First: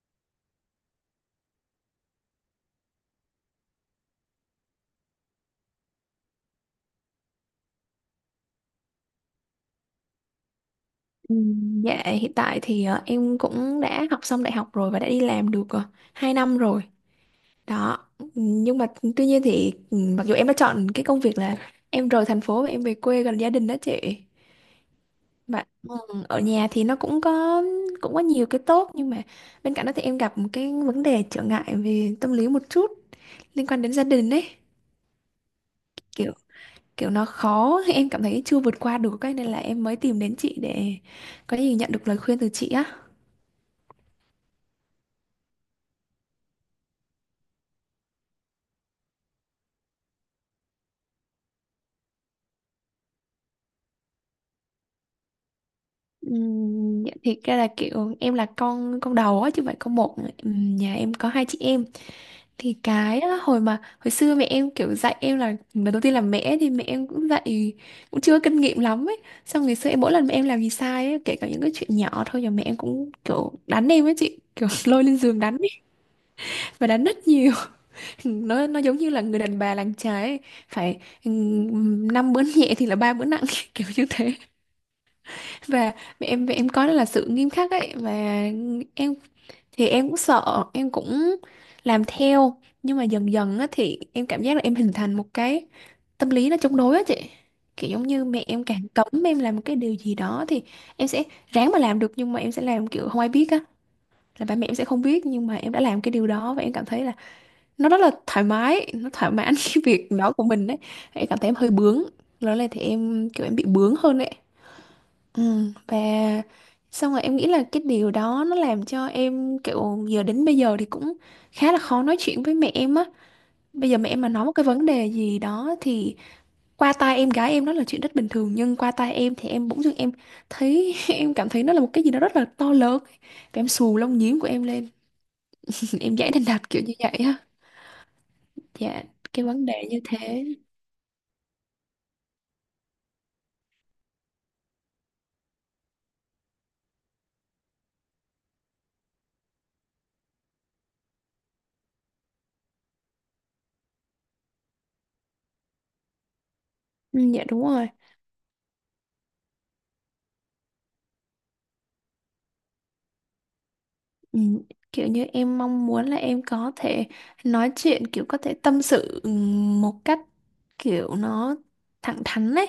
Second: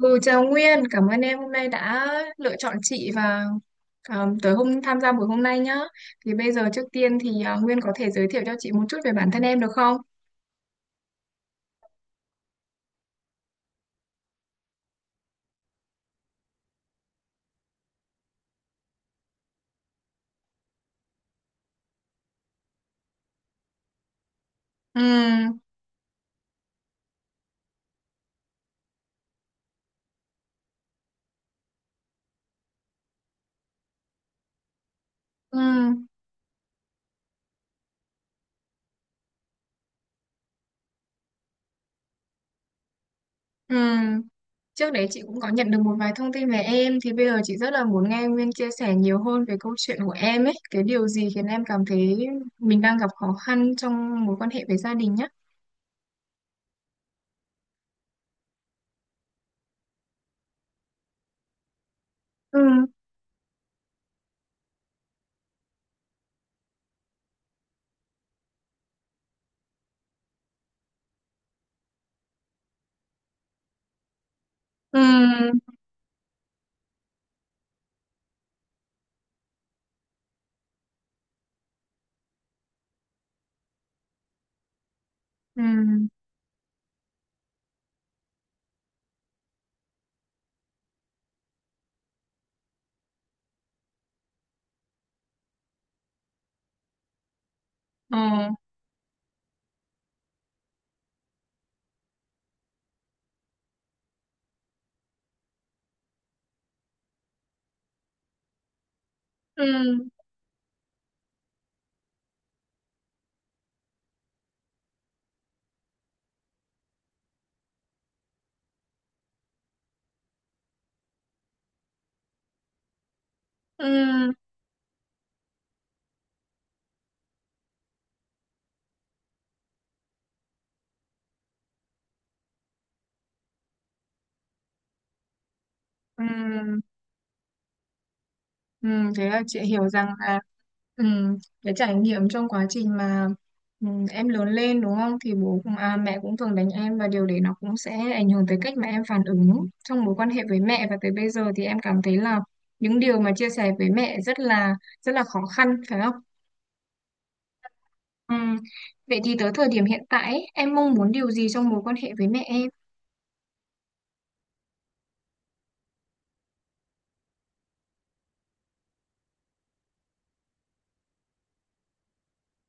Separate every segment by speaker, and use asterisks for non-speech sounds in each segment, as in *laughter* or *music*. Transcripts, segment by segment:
Speaker 1: Ừ, chào Nguyên, cảm ơn em hôm nay đã lựa chọn chị và tới hôm tham gia buổi hôm nay nhá. Thì bây giờ trước tiên Nguyên có thể giới thiệu cho chị một chút về bản thân em được không?
Speaker 2: Ừ, dạ hiện tại thì em cũng đã học xong đại học rồi và đã đi làm được 2 năm rồi đó. Ừ, nhưng mà tuy nhiên thì mặc dù em đã chọn cái công việc là em rời thành phố và em về quê gần gia đình đó chị,
Speaker 1: Ừ,
Speaker 2: mà ở nhà thì nó cũng có có nhiều cái tốt, nhưng mà bên cạnh đó thì em gặp một cái vấn đề trở ngại về tâm lý một chút liên quan đến gia đình ấy,
Speaker 1: ừ,
Speaker 2: kiểu kiểu nó khó *laughs* em cảm thấy chưa vượt qua được cái nên là em mới tìm đến chị để có gì nhận được lời khuyên từ chị á.
Speaker 1: ừ. Trước đấy chị cũng có nhận được một vài thông tin về em thì bây giờ chị rất là muốn nghe Nguyên chia sẻ nhiều hơn về câu chuyện của em ấy, cái điều gì khiến em cảm thấy mình đang gặp khó khăn trong mối quan hệ với gia đình nhá.
Speaker 2: Dạ, thiệt ra là kiểu em là con đầu á chứ không phải con một. Nhà em có hai chị em,
Speaker 1: Ừ,
Speaker 2: thì cái đó, hồi xưa mẹ em kiểu dạy em là lần đầu tiên là mẹ, thì mẹ em cũng dạy cũng chưa có kinh nghiệm lắm ấy, xong ngày xưa em mỗi lần mẹ em làm gì sai ấy, kể cả những cái chuyện nhỏ thôi là mẹ em cũng kiểu đánh em ấy chị, kiểu *laughs*
Speaker 1: ừ,
Speaker 2: lôi lên giường đánh ấy, và đánh rất nhiều. *laughs* Nó giống như là người đàn bà làng trái ấy. Phải, năm bữa nhẹ thì là ba bữa nặng, *laughs* kiểu như thế.
Speaker 1: ừ,
Speaker 2: Và mẹ em có đó là sự nghiêm khắc ấy, và em thì em cũng sợ, em cũng làm theo, nhưng mà dần dần á thì em cảm giác là em hình thành một cái tâm lý nó chống đối á chị, kiểu giống
Speaker 1: ờ,
Speaker 2: như mẹ em càng cấm em làm một cái điều gì đó thì em sẽ ráng mà làm được, nhưng mà em sẽ làm kiểu không ai biết á, là ba mẹ em sẽ không biết nhưng mà em đã làm cái điều đó, và em cảm thấy là nó rất là thoải mái, nó thỏa mãn *laughs* cái
Speaker 1: ừ,
Speaker 2: việc đó của mình đấy. Em cảm thấy em hơi bướng, lớn là thì em kiểu em bị bướng hơn đấy. Ừ, và xong rồi em nghĩ là cái điều đó nó làm cho em kiểu giờ đến bây giờ thì cũng khá là khó nói chuyện với mẹ em á. Bây giờ mẹ em mà
Speaker 1: ừ,
Speaker 2: nói một cái vấn đề gì đó thì qua tai em gái em nó là chuyện rất bình thường, nhưng qua tai em thì em bỗng dưng em thấy *laughs* em cảm thấy nó là một cái gì đó rất là to lớn, và em xù lông nhím của em lên, *laughs* em giải đành đạch
Speaker 1: ừ.
Speaker 2: kiểu như vậy á.
Speaker 1: Ừ,
Speaker 2: Dạ
Speaker 1: thế là
Speaker 2: cái
Speaker 1: chị
Speaker 2: vấn đề
Speaker 1: hiểu
Speaker 2: như
Speaker 1: rằng là
Speaker 2: thế,
Speaker 1: ừm, cái trải nghiệm trong quá trình mà em lớn lên đúng không thì mẹ cũng thường đánh em và điều đấy nó cũng sẽ ảnh hưởng tới cách mà em phản ứng trong mối quan hệ với mẹ và tới bây giờ thì em cảm thấy là những điều mà chia sẻ với mẹ rất là khó khăn phải không?
Speaker 2: ừ, dạ đúng rồi.
Speaker 1: Ừm, Vậy thì tới thời điểm hiện tại ấy, em mong muốn điều gì trong mối quan hệ với mẹ em?
Speaker 2: Ừ, kiểu như em mong muốn là em có thể nói chuyện, kiểu có thể tâm sự một cách kiểu nó thẳng thắn ấy,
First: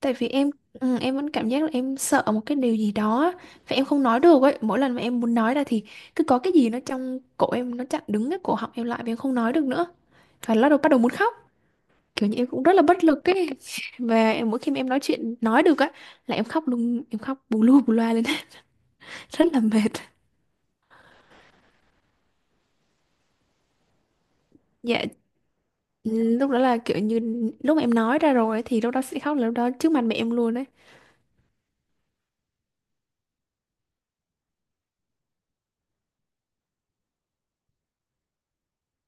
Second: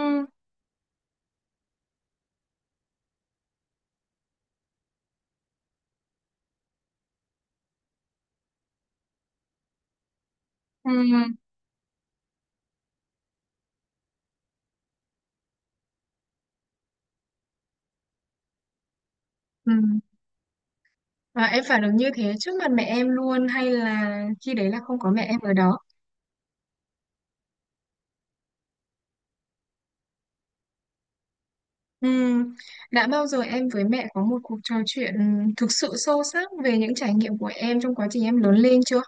Speaker 2: tại vì em em vẫn cảm giác là em sợ một cái điều gì đó á, và em không nói được ấy, mỗi lần mà em muốn nói ra thì cứ có cái gì nó trong cổ em nó chặn đứng cái cổ họng em lại và em không nói được nữa, và lúc đầu bắt
Speaker 1: ừ,
Speaker 2: đầu muốn khóc, kiểu như em cũng rất là bất lực ấy. *laughs* Và mỗi khi mà em nói chuyện nói được á là em khóc luôn, em khóc bù lu bù loa lên, *laughs* rất là
Speaker 1: ừ.
Speaker 2: mệt.
Speaker 1: Và em phản ứng như thế trước mặt mẹ em luôn hay là khi đấy là không
Speaker 2: Dạ,
Speaker 1: có mẹ em ở đó?
Speaker 2: ừ, lúc đó là kiểu như lúc mà em nói ra rồi ấy, thì lúc đó sẽ khóc là lúc đó trước mặt mẹ em luôn đấy.
Speaker 1: Ừm, đã bao giờ em với mẹ có một cuộc trò chuyện thực sự sâu sắc về những trải nghiệm của em trong quá trình em lớn lên chưa?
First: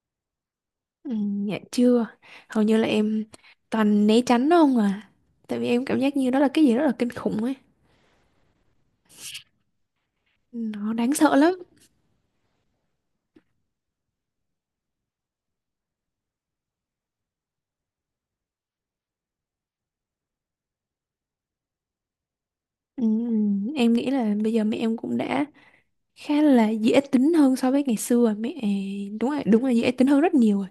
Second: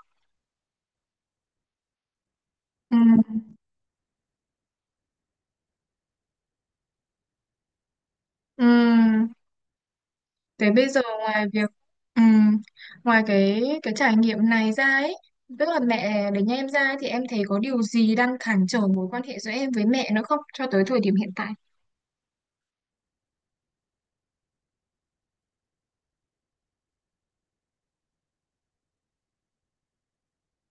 Speaker 2: Ừ, dạ chưa, hầu như là em
Speaker 1: Ừm,
Speaker 2: toàn né tránh nó không à, tại vì em cảm giác như đó là cái gì rất là kinh khủng ấy,
Speaker 1: ừm, Thế bây
Speaker 2: nó
Speaker 1: giờ
Speaker 2: đáng sợ
Speaker 1: ngoài
Speaker 2: lắm.
Speaker 1: việc ừm, ngoài cái trải nghiệm này ra ấy, tức là mẹ để nhà em ra thì em thấy có điều gì đang cản trở mối quan hệ giữa em với mẹ nữa không cho tới thời điểm hiện tại?
Speaker 2: Ừ, em nghĩ là bây giờ mẹ em cũng đã khá là dễ tính hơn so với ngày xưa mẹ, đúng rồi đúng là dễ tính hơn rất nhiều rồi,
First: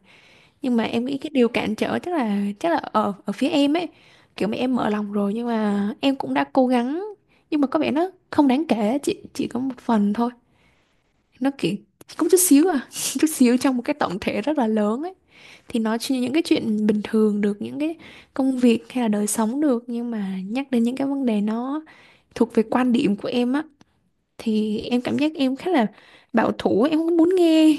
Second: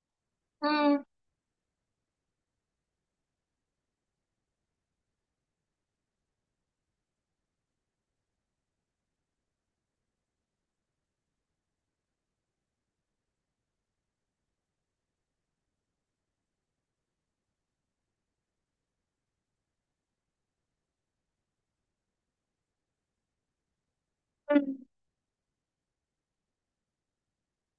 Speaker 2: nhưng mà
Speaker 1: Ừm,
Speaker 2: em nghĩ cái điều cản trở chắc là ở ở phía em ấy, kiểu mẹ em mở lòng rồi nhưng mà em cũng đã cố gắng, nhưng mà có vẻ nó không đáng kể, chỉ có một phần thôi, nó kiểu cũng chút xíu à, *laughs* chút xíu trong một cái tổng thể rất là lớn ấy, thì nói chuyện những cái chuyện bình thường được, những cái công việc hay là đời sống được, nhưng mà nhắc đến những cái vấn đề nó thuộc về quan điểm của em á,
Speaker 1: ừm,
Speaker 2: thì em cảm giác em khá là bảo thủ, em không muốn nghe.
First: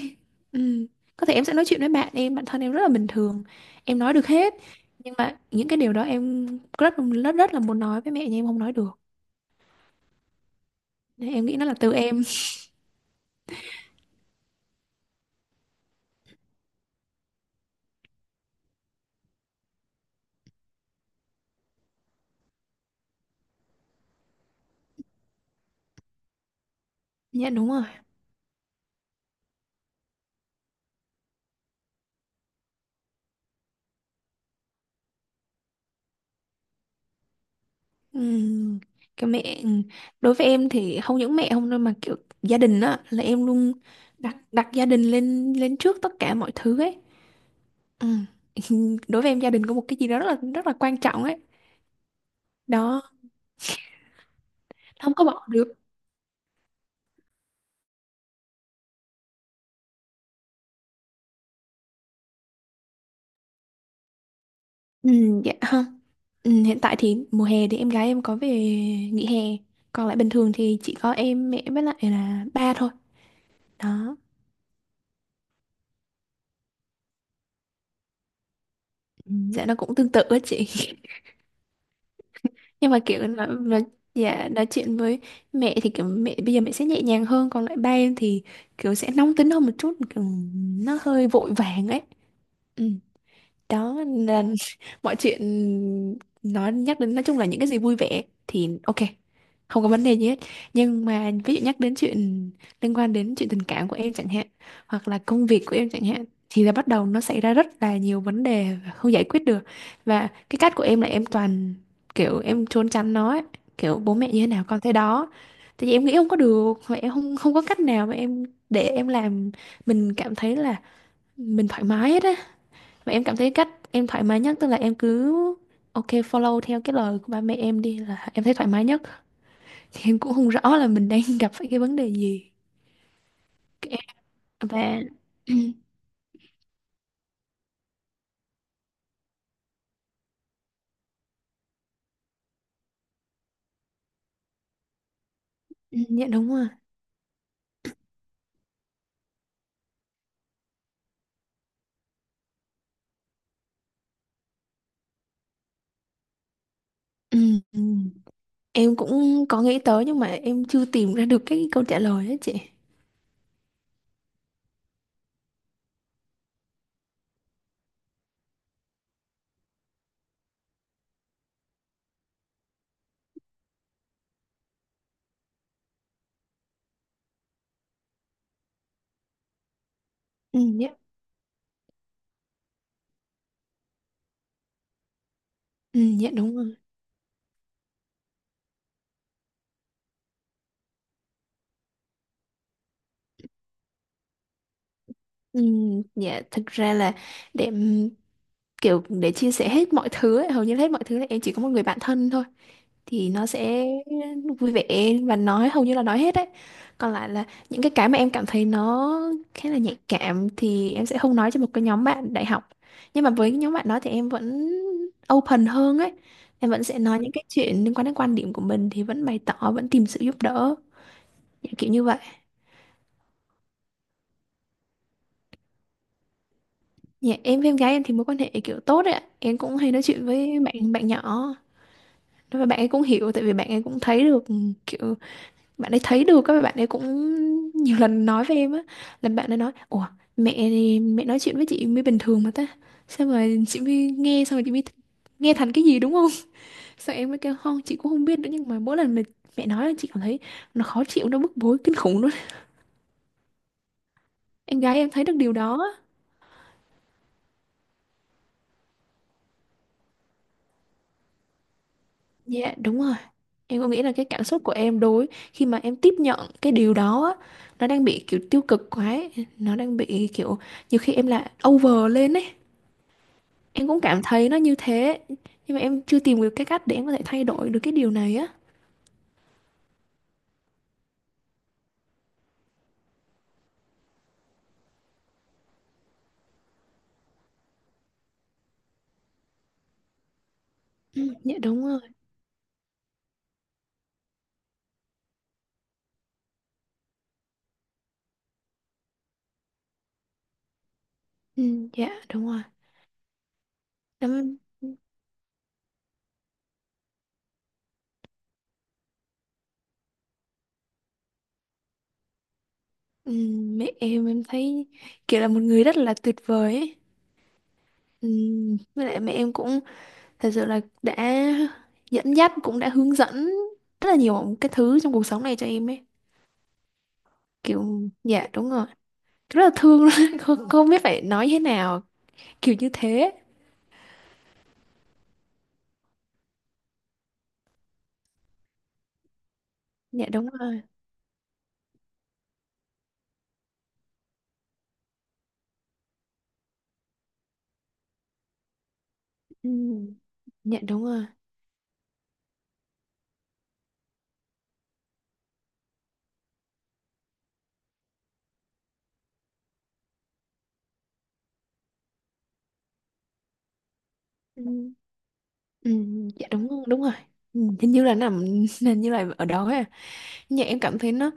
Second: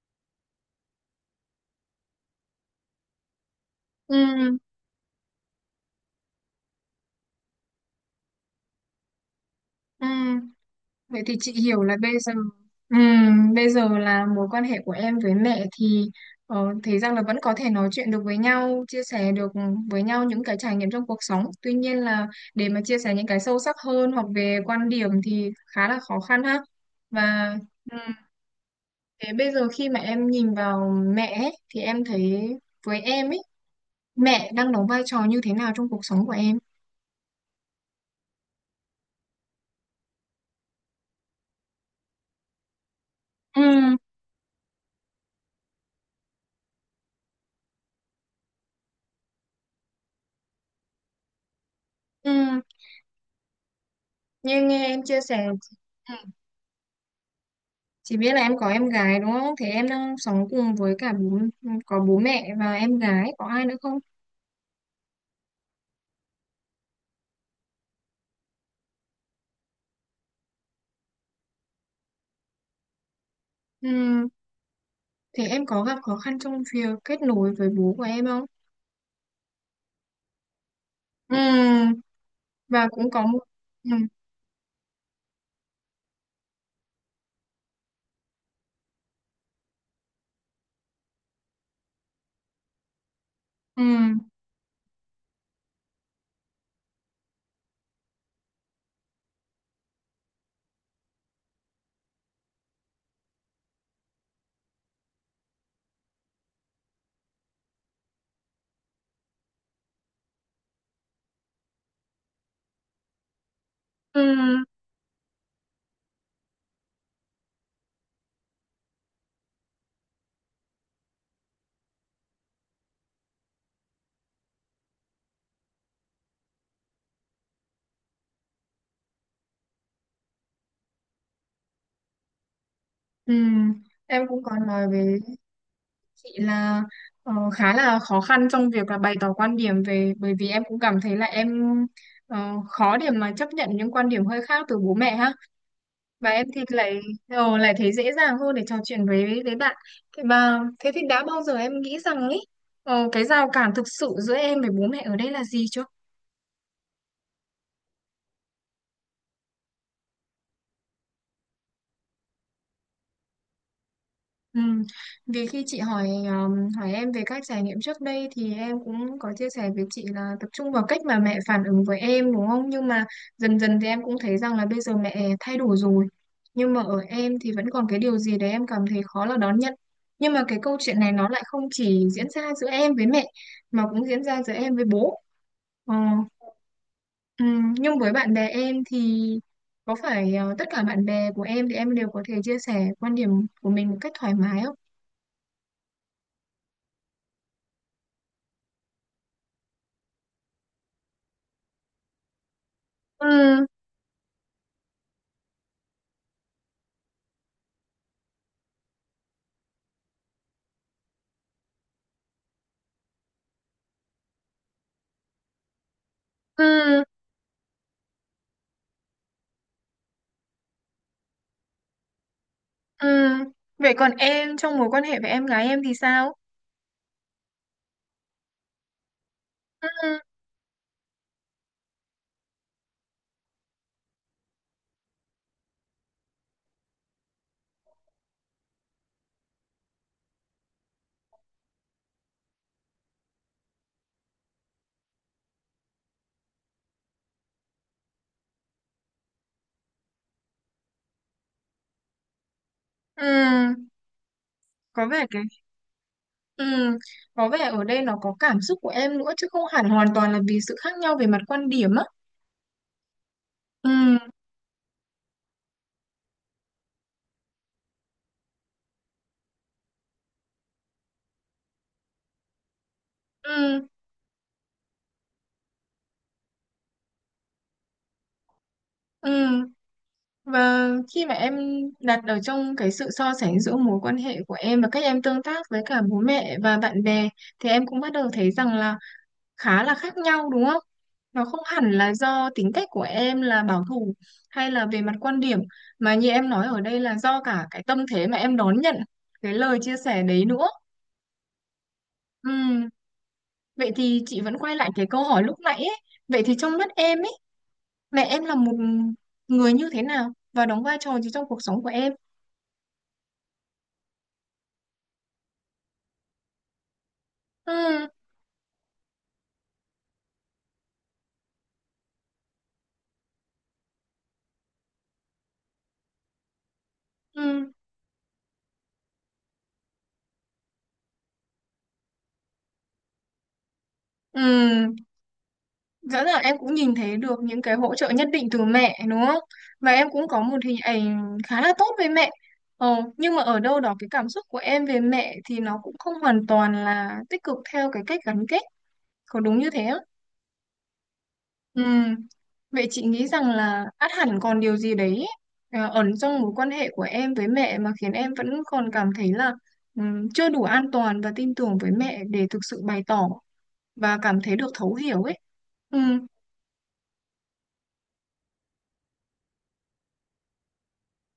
Speaker 2: Ừ. Có thể em sẽ nói chuyện với bạn em bản thân em rất là bình thường, em nói được hết,
Speaker 1: ừm,
Speaker 2: nhưng mà những cái điều đó em rất rất rất là muốn nói với mẹ nhưng em không nói được.
Speaker 1: ừm. Vậy
Speaker 2: Nên
Speaker 1: thì
Speaker 2: em
Speaker 1: chị
Speaker 2: nghĩ nó là
Speaker 1: hiểu
Speaker 2: từ
Speaker 1: là bây
Speaker 2: em.
Speaker 1: giờ ừ, bây giờ là mối quan hệ của em với mẹ thì ờ, thấy rằng là vẫn có thể nói chuyện được với nhau, chia sẻ được với nhau những cái trải nghiệm trong cuộc sống. Tuy nhiên là để mà chia sẻ những cái sâu sắc hơn hoặc về quan điểm thì khá là khó khăn ha.
Speaker 2: *laughs* Dạ
Speaker 1: Và
Speaker 2: đúng rồi.
Speaker 1: ừ, thế bây giờ khi mà em nhìn vào mẹ ấy, thì em thấy với em ấy, mẹ đang đóng vai trò như thế nào trong cuộc sống của em?
Speaker 2: Ừ. Cái mẹ, ừ. Đối với em thì không những mẹ không đâu, mà kiểu gia đình á, là em luôn
Speaker 1: Ừ,
Speaker 2: đặt đặt gia đình lên lên trước tất cả mọi thứ ấy. Ừ. *laughs* Đối với em gia đình có một cái gì đó rất là quan trọng ấy,
Speaker 1: ừ,
Speaker 2: đó,
Speaker 1: như nghe em
Speaker 2: không
Speaker 1: chia
Speaker 2: có
Speaker 1: sẻ
Speaker 2: bỏ được.
Speaker 1: ừ. Chị biết là em có em gái đúng không? Thế em đang sống cùng với cả bố, có bố mẹ và em gái, có ai nữa không?
Speaker 2: Ừ, dạ ha. Ừ, hiện tại thì mùa hè thì em gái em có về nghỉ hè. Còn lại bình thường thì chỉ có em, mẹ với lại là ba thôi. Đó.
Speaker 1: Ừm, Thế em có gặp khó khăn trong việc kết nối với bố của em không?
Speaker 2: Ừ. Dạ nó cũng tương tự á chị.
Speaker 1: Ừm,
Speaker 2: *laughs*
Speaker 1: Và
Speaker 2: Nhưng mà
Speaker 1: cũng có
Speaker 2: kiểu
Speaker 1: một...
Speaker 2: nó
Speaker 1: ừm,
Speaker 2: dạ nói chuyện với mẹ thì kiểu mẹ bây giờ mẹ sẽ nhẹ nhàng hơn, còn lại ba em thì kiểu sẽ nóng tính hơn một chút, kiểu nó hơi vội vàng ấy. Ừ. Đó
Speaker 1: ừm,
Speaker 2: là *laughs* mọi chuyện nó nhắc đến, nói chung là những cái gì vui vẻ thì ok, không có vấn đề gì hết, nhưng mà ví dụ nhắc đến chuyện liên quan đến chuyện tình cảm của em chẳng hạn, hoặc là công việc của em chẳng hạn, thì là bắt đầu nó xảy ra rất là nhiều vấn đề và không giải quyết được, và cái cách của em là em toàn kiểu em trốn tránh nó ấy, kiểu bố mẹ như thế
Speaker 1: ừm,
Speaker 2: nào con thế đó, tại vì em nghĩ không có được, và em không không có cách nào mà em để em làm mình cảm thấy là mình thoải mái hết á, mà em cảm thấy cách em thoải mái nhất tức là em cứ ok follow theo cái lời của ba mẹ em đi là em thấy thoải mái nhất. Thì em cũng không rõ là mình đang gặp phải cái vấn đề gì.
Speaker 1: ừm.
Speaker 2: Cái-
Speaker 1: Em cũng có nói
Speaker 2: Và
Speaker 1: với
Speaker 2: *clears throat*
Speaker 1: chị là ờ, khá là khó khăn trong việc là bày tỏ quan điểm về... Bởi vì em cũng cảm thấy là em ờ, khó để mà chấp nhận những quan điểm hơi khác từ bố mẹ ha.
Speaker 2: dạ
Speaker 1: Và em
Speaker 2: đúng
Speaker 1: thì
Speaker 2: rồi.
Speaker 1: lại ờ, lại thấy dễ dàng hơn để trò chuyện với bạn. Thế thì đã bao giờ em nghĩ rằng ấy ờ, cái rào cản thực sự giữa em với bố mẹ ở đây là gì chưa?
Speaker 2: Ừ, ừ. Em cũng có nghĩ tới nhưng mà em chưa tìm ra được cái câu trả lời á chị.
Speaker 1: Ừ. Vì khi chị hỏi hỏi em về các trải nghiệm trước đây thì em cũng có chia sẻ với chị là tập trung vào cách mà mẹ phản ứng với em đúng không? Nhưng mà dần dần thì em cũng thấy rằng là bây giờ mẹ thay đổi rồi. Nhưng mà ở em thì vẫn còn cái điều gì đấy em cảm thấy khó là đón nhận. Nhưng mà cái
Speaker 2: Ừ,
Speaker 1: câu
Speaker 2: dạ.
Speaker 1: chuyện này nó lại không chỉ diễn ra giữa em với mẹ mà cũng diễn ra giữa em với bố. Ờ.
Speaker 2: Ừ, dạ đúng rồi.
Speaker 1: Ừ, nhưng với bạn bè em thì có phải ờ, tất cả bạn bè của em thì em đều có thể chia sẻ quan điểm của mình một cách thoải mái không?
Speaker 2: Ừ, dạ thực ra là để kiểu để chia sẻ hết mọi thứ ấy, hầu như là hết mọi thứ là em chỉ có một người bạn thân thôi, thì nó
Speaker 1: Ừ,
Speaker 2: sẽ vui vẻ và nói hầu như là nói hết đấy, còn lại là những cái mà em cảm thấy nó khá là nhạy cảm thì em sẽ không nói cho một cái nhóm bạn đại học, nhưng mà với cái nhóm bạn đó thì em vẫn open hơn ấy, em vẫn sẽ
Speaker 1: ừ,
Speaker 2: nói những cái chuyện liên quan đến quan điểm của mình thì vẫn bày tỏ vẫn tìm sự giúp đỡ. Dạ, kiểu như vậy.
Speaker 1: ừ. Vậy còn em trong mối quan hệ với em gái em thì sao?
Speaker 2: Dạ, em với em gái em thì mối quan hệ kiểu tốt đấy ạ. Em cũng hay nói
Speaker 1: Ừ,
Speaker 2: chuyện với bạn bạn nhỏ, và bạn ấy cũng hiểu, tại vì bạn ấy cũng thấy được, kiểu bạn ấy thấy được, các bạn ấy cũng nhiều lần nói với em á, là bạn ấy nói ủa mẹ nói chuyện với chị mới bình thường mà ta, sao mà chị mới nghe xong rồi chị mới nghe thành cái gì đúng không, *laughs* sao em mới kêu không chị cũng không biết nữa, nhưng mà mỗi lần mà mẹ nói là chị cảm thấy nó khó chịu, nó bức bối kinh khủng luôn.
Speaker 1: ừ,
Speaker 2: Em gái
Speaker 1: có
Speaker 2: em thấy
Speaker 1: vẻ
Speaker 2: được
Speaker 1: cái
Speaker 2: điều đó á.
Speaker 1: ừ, có vẻ ở đây nó có cảm xúc của em nữa chứ không hẳn hoàn toàn là vì sự khác nhau về mặt quan điểm á.
Speaker 2: Dạ đúng rồi. Em có nghĩ là
Speaker 1: Ừ,
Speaker 2: cái cảm xúc của em đối khi mà em tiếp nhận cái điều đó á, nó đang bị kiểu tiêu cực quá ấy. Nó đang bị kiểu nhiều khi em là over lên ấy.
Speaker 1: ừ,
Speaker 2: Em cũng cảm thấy nó như thế. Nhưng mà em chưa tìm được cái cách để em có thể thay đổi được cái điều này á.
Speaker 1: ừ. Và khi mà em đặt ở trong cái sự so sánh giữa mối quan hệ của em và cách em tương tác với cả bố mẹ và bạn bè thì em cũng bắt đầu thấy rằng là khá là khác nhau đúng không?
Speaker 2: Ừ,
Speaker 1: Nó
Speaker 2: dạ
Speaker 1: không
Speaker 2: đúng
Speaker 1: hẳn
Speaker 2: rồi.
Speaker 1: là do tính cách của em là bảo thủ hay là về mặt quan điểm mà như em nói ở đây là do cả cái tâm thế mà em đón nhận cái lời chia sẻ đấy nữa.
Speaker 2: Ừ, dạ đúng rồi.
Speaker 1: Ừm, Vậy thì chị vẫn
Speaker 2: Em,
Speaker 1: quay lại cái câu hỏi lúc nãy ấy. Vậy thì trong mắt em ấy, mẹ em là một người như thế nào và đóng vai trò gì trong cuộc sống của em?
Speaker 2: ừ, mẹ em thấy kiểu là một người rất là tuyệt vời ấy.
Speaker 1: Ừm,
Speaker 2: Ừ, với lại mẹ em cũng thật sự là đã dẫn dắt, cũng đã hướng dẫn rất là nhiều cái thứ trong cuộc sống này cho em ấy.
Speaker 1: ừm,
Speaker 2: Kiểu, dạ đúng rồi, rất là thương luôn *laughs* không, không biết phải nói thế nào, kiểu như thế.
Speaker 1: ừm. Rõ ràng em cũng nhìn thấy được những cái hỗ trợ nhất định từ mẹ đúng không? Và em
Speaker 2: Dạ
Speaker 1: cũng có
Speaker 2: đúng
Speaker 1: một hình
Speaker 2: rồi.
Speaker 1: ảnh khá là tốt với mẹ. Ờ, nhưng mà ở đâu đó cái cảm xúc của em về mẹ thì nó cũng không hoàn toàn là tích cực theo cái cách gắn kết. Có đúng như
Speaker 2: ừ.
Speaker 1: thế không?
Speaker 2: Dạ đúng rồi.
Speaker 1: Ừ. Vậy chị nghĩ rằng là ắt hẳn còn điều gì đấy ờ, ẩn trong mối quan hệ của em với mẹ mà khiến em vẫn còn cảm thấy là chưa đủ an toàn và tin tưởng với mẹ để thực sự bày tỏ và cảm thấy
Speaker 2: Ừ.
Speaker 1: được thấu hiểu ấy.
Speaker 2: Ừ.
Speaker 1: Ừ.
Speaker 2: Dạ đúng đúng rồi. Hình như là nằm *laughs* hình như là ở đó ấy. À, nhưng em cảm thấy nó,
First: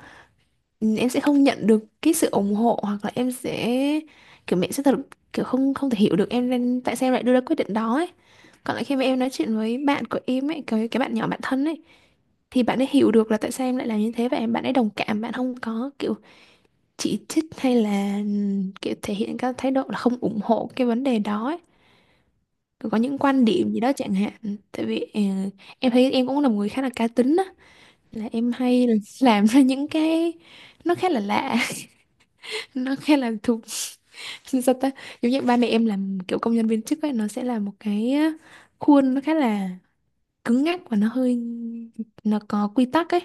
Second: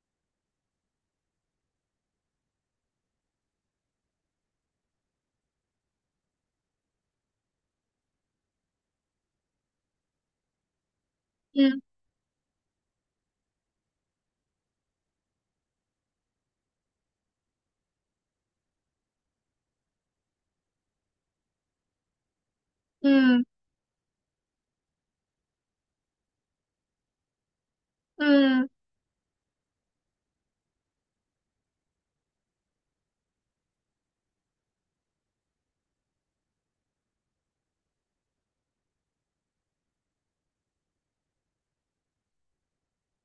Speaker 2: ừ, em sẽ không nhận được cái sự ủng hộ, hoặc là em sẽ kiểu mẹ sẽ thật kiểu không, không thể hiểu được em, nên tại sao em lại đưa ra quyết định đó ấy. Còn lại khi mà em nói chuyện với bạn của em ấy, cái bạn nhỏ, bạn thân
Speaker 1: Ừ.
Speaker 2: ấy, thì bạn ấy hiểu được là tại sao em lại làm như thế, và em bạn ấy đồng cảm, bạn không có kiểu chỉ trích hay là kiểu thể hiện các thái độ là không ủng hộ cái vấn đề đó ấy. Rồi có những
Speaker 1: Ừ.
Speaker 2: quan điểm gì đó chẳng hạn. Tại vì em thấy em cũng là một người khá là cá tính á, là em
Speaker 1: Ừ,
Speaker 2: hay *laughs* làm ra những cái nó khá là lạ, nó khá là thuộc *laughs* sao ta, giống như ba mẹ em làm kiểu công nhân viên chức ấy, nó sẽ là một cái á, khuôn nó khá là cứng nhắc và nó hơi, nó có quy tắc ấy,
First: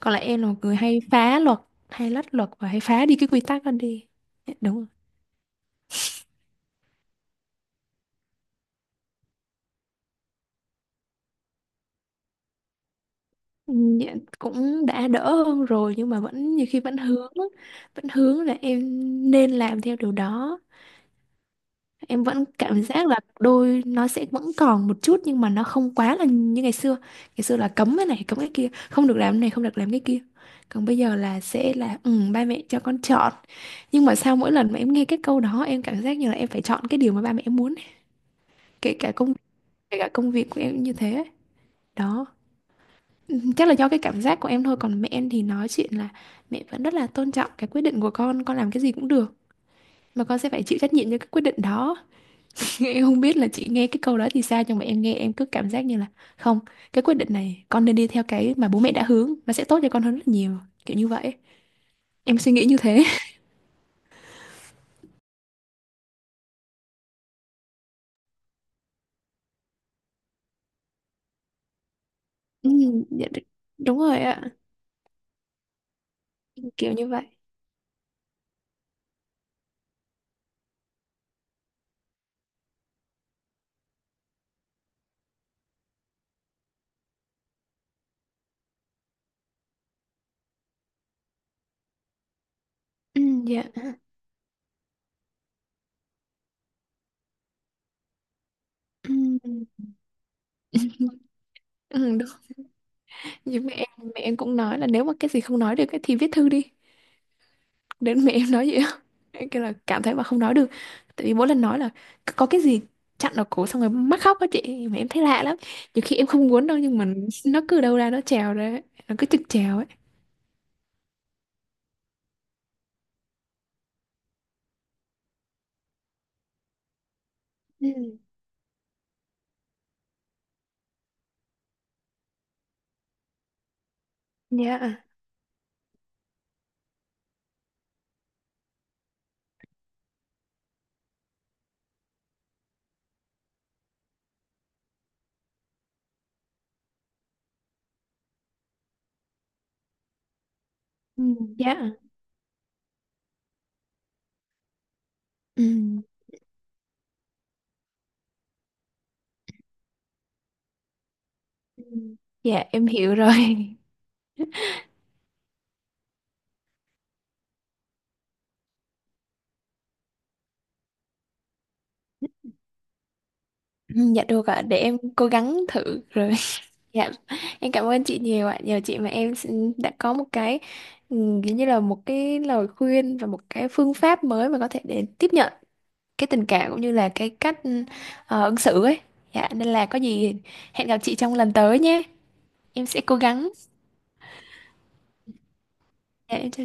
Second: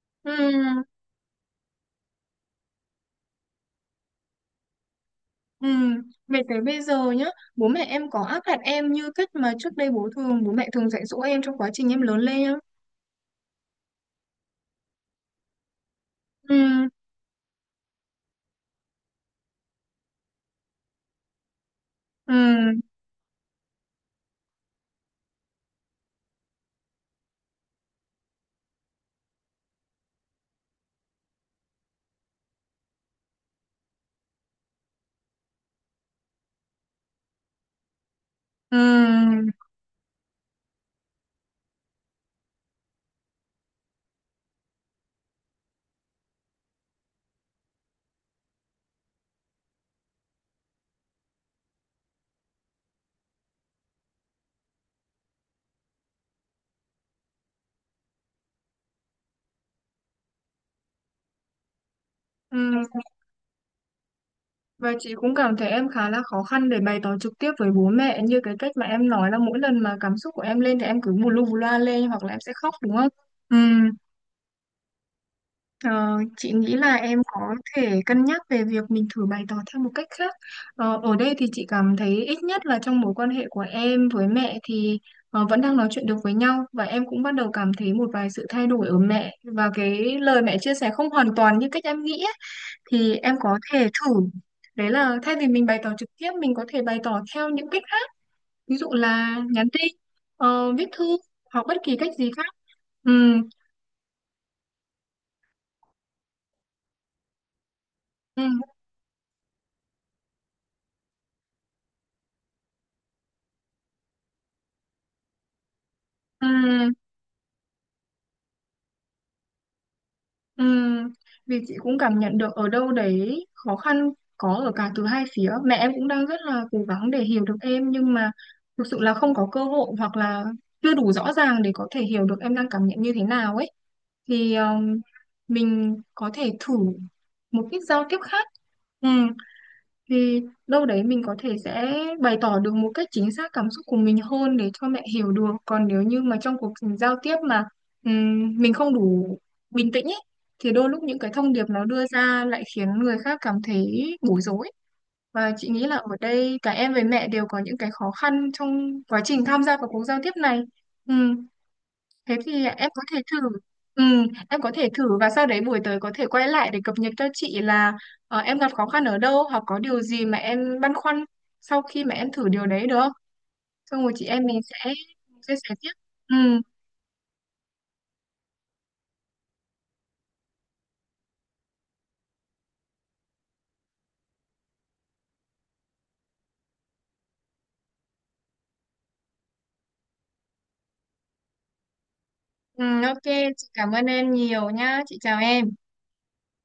Speaker 2: còn lại
Speaker 1: ừ,
Speaker 2: em là một người hay phá luật, hay lách luật và hay phá đi cái quy tắc đó đi. Dạ, đúng rồi.
Speaker 1: ừ. Về tới bây giờ nhá, bố mẹ em có áp đặt em như cách mà trước đây bố mẹ thường dạy dỗ em trong quá trình em lớn lên nhá.
Speaker 2: Ừ, dạ, cũng đã đỡ hơn rồi, nhưng mà vẫn nhiều khi
Speaker 1: Ừ,
Speaker 2: vẫn hướng á, vẫn hướng là em nên làm theo điều đó. Em
Speaker 1: ừ,
Speaker 2: vẫn cảm giác là đôi nó sẽ vẫn còn một chút, nhưng mà nó không quá là như ngày xưa. Ngày xưa là cấm cái này cấm cái kia, không được làm cái này không được làm cái kia, còn bây giờ là sẽ là, ừ, ba mẹ cho con chọn. Nhưng mà sao mỗi lần mà em nghe cái câu đó, em cảm giác như là em phải chọn cái điều mà ba mẹ em muốn ấy. kể cả công
Speaker 1: ừ,
Speaker 2: Kể cả công việc của em cũng như thế ấy. Đó. Ừ, chắc là do cái cảm giác của em thôi, còn mẹ em thì nói chuyện là mẹ vẫn rất là tôn trọng cái quyết định của con làm cái gì cũng được, mà con sẽ phải chịu trách nhiệm cho cái quyết định đó. Em không biết là chị nghe cái câu đó thì sao, nhưng mà em nghe em cứ cảm giác như là không, cái quyết định này con nên đi theo cái mà bố mẹ đã hướng, nó sẽ tốt cho con hơn rất là nhiều, kiểu như vậy. Em suy nghĩ như
Speaker 1: ừ.
Speaker 2: thế.
Speaker 1: Và chị cũng cảm thấy em khá là khó khăn để bày tỏ trực tiếp với bố mẹ như cái cách mà em nói là mỗi lần mà cảm xúc của em lên thì em cứ bù lu bù loa lên hoặc là em sẽ
Speaker 2: Ừ,
Speaker 1: khóc đúng không?
Speaker 2: dạ,
Speaker 1: Ừ.
Speaker 2: đúng rồi ạ,
Speaker 1: Ờ, chị nghĩ
Speaker 2: kiểu
Speaker 1: là
Speaker 2: như
Speaker 1: em
Speaker 2: vậy.
Speaker 1: có thể cân nhắc về việc mình thử bày tỏ theo một cách khác. Ờ, ở đây thì chị cảm thấy ít nhất là trong mối quan hệ của em với mẹ thì ờ, vẫn đang nói chuyện được với nhau và em cũng bắt đầu cảm thấy một vài sự thay đổi ở mẹ và cái lời mẹ chia sẻ không hoàn toàn như cách em nghĩ ấy, thì
Speaker 2: Ừ,
Speaker 1: em có
Speaker 2: dạ.
Speaker 1: thể thử. Đấy là thay vì mình bày tỏ trực tiếp mình có thể bày tỏ theo những cách khác. Ví dụ
Speaker 2: Ừ.
Speaker 1: là nhắn tin, ờ, viết thư
Speaker 2: *laughs*
Speaker 1: hoặc bất kỳ cách
Speaker 2: Ừ, đúng.
Speaker 1: gì khác. Ừ.
Speaker 2: Nhưng mẹ em cũng nói là nếu mà cái gì không nói được ấy thì viết thư đi. Đến mẹ
Speaker 1: Ừ.
Speaker 2: em nói vậy á. *laughs* Cái là cảm thấy mà không nói được, tại vì mỗi lần nói là có cái gì chặn ở cổ xong rồi mắc khóc á chị, mà em thấy lạ lắm, nhiều khi em
Speaker 1: Ừ.
Speaker 2: không muốn đâu, nhưng mà nó cứ đâu ra nó trèo ra ấy. Nó cứ trực trèo ấy.
Speaker 1: Ừm, vì chị cũng cảm nhận được ở đâu đấy khó khăn có ở cả từ hai phía. Mẹ em cũng đang rất là cố gắng để hiểu được
Speaker 2: Ừ,
Speaker 1: em nhưng mà thực sự là không có cơ hội hoặc là chưa đủ rõ ràng để có thể hiểu được em đang cảm nhận như thế nào ấy. Thì
Speaker 2: dạ.
Speaker 1: mình có thể thử một ít giao tiếp khác thì đâu đấy mình có thể sẽ bày tỏ được một cách chính xác cảm xúc của mình hơn để cho mẹ hiểu được, còn nếu như mà trong cuộc giao tiếp mà mình không đủ bình tĩnh ấy, thì đôi lúc những
Speaker 2: Ừ,
Speaker 1: cái thông điệp nó
Speaker 2: dạ.
Speaker 1: đưa ra lại khiến người khác cảm thấy bối rối và chị nghĩ là
Speaker 2: Ừ.
Speaker 1: ở đây cả em với mẹ đều có những cái khó khăn trong quá trình tham gia vào cuộc giao tiếp này.
Speaker 2: Ừ.
Speaker 1: Thế
Speaker 2: Dạ
Speaker 1: thì
Speaker 2: em
Speaker 1: em có
Speaker 2: hiểu
Speaker 1: thể thử
Speaker 2: rồi.
Speaker 1: ừ, em có thể thử và sau đấy buổi tới có thể quay lại để cập nhật cho chị là ờ, em gặp khó khăn ở đâu hoặc có điều gì mà em băn khoăn sau khi mà em thử điều đấy được không?
Speaker 2: Ừ,
Speaker 1: Xong rồi
Speaker 2: dạ
Speaker 1: chị em
Speaker 2: được
Speaker 1: mình
Speaker 2: ạ, để
Speaker 1: sẽ
Speaker 2: em cố
Speaker 1: chia
Speaker 2: gắng
Speaker 1: sẻ tiếp.
Speaker 2: thử rồi.
Speaker 1: Ừ,
Speaker 2: *laughs* Dạ em cảm ơn chị nhiều ạ, nhờ chị mà em đã có một cái, ừ, kiểu như là một cái lời khuyên và một cái phương pháp mới mà có thể để tiếp nhận cái tình cảm cũng như là cái cách, ứng xử ấy. Dạ, nên là có gì hẹn gặp chị trong lần tới nhé. Em sẽ
Speaker 1: ừ,
Speaker 2: cố
Speaker 1: ok,
Speaker 2: gắng.
Speaker 1: chị cảm ơn em nhiều nhá. Chị chào em.
Speaker 2: Dạ, em chào chị.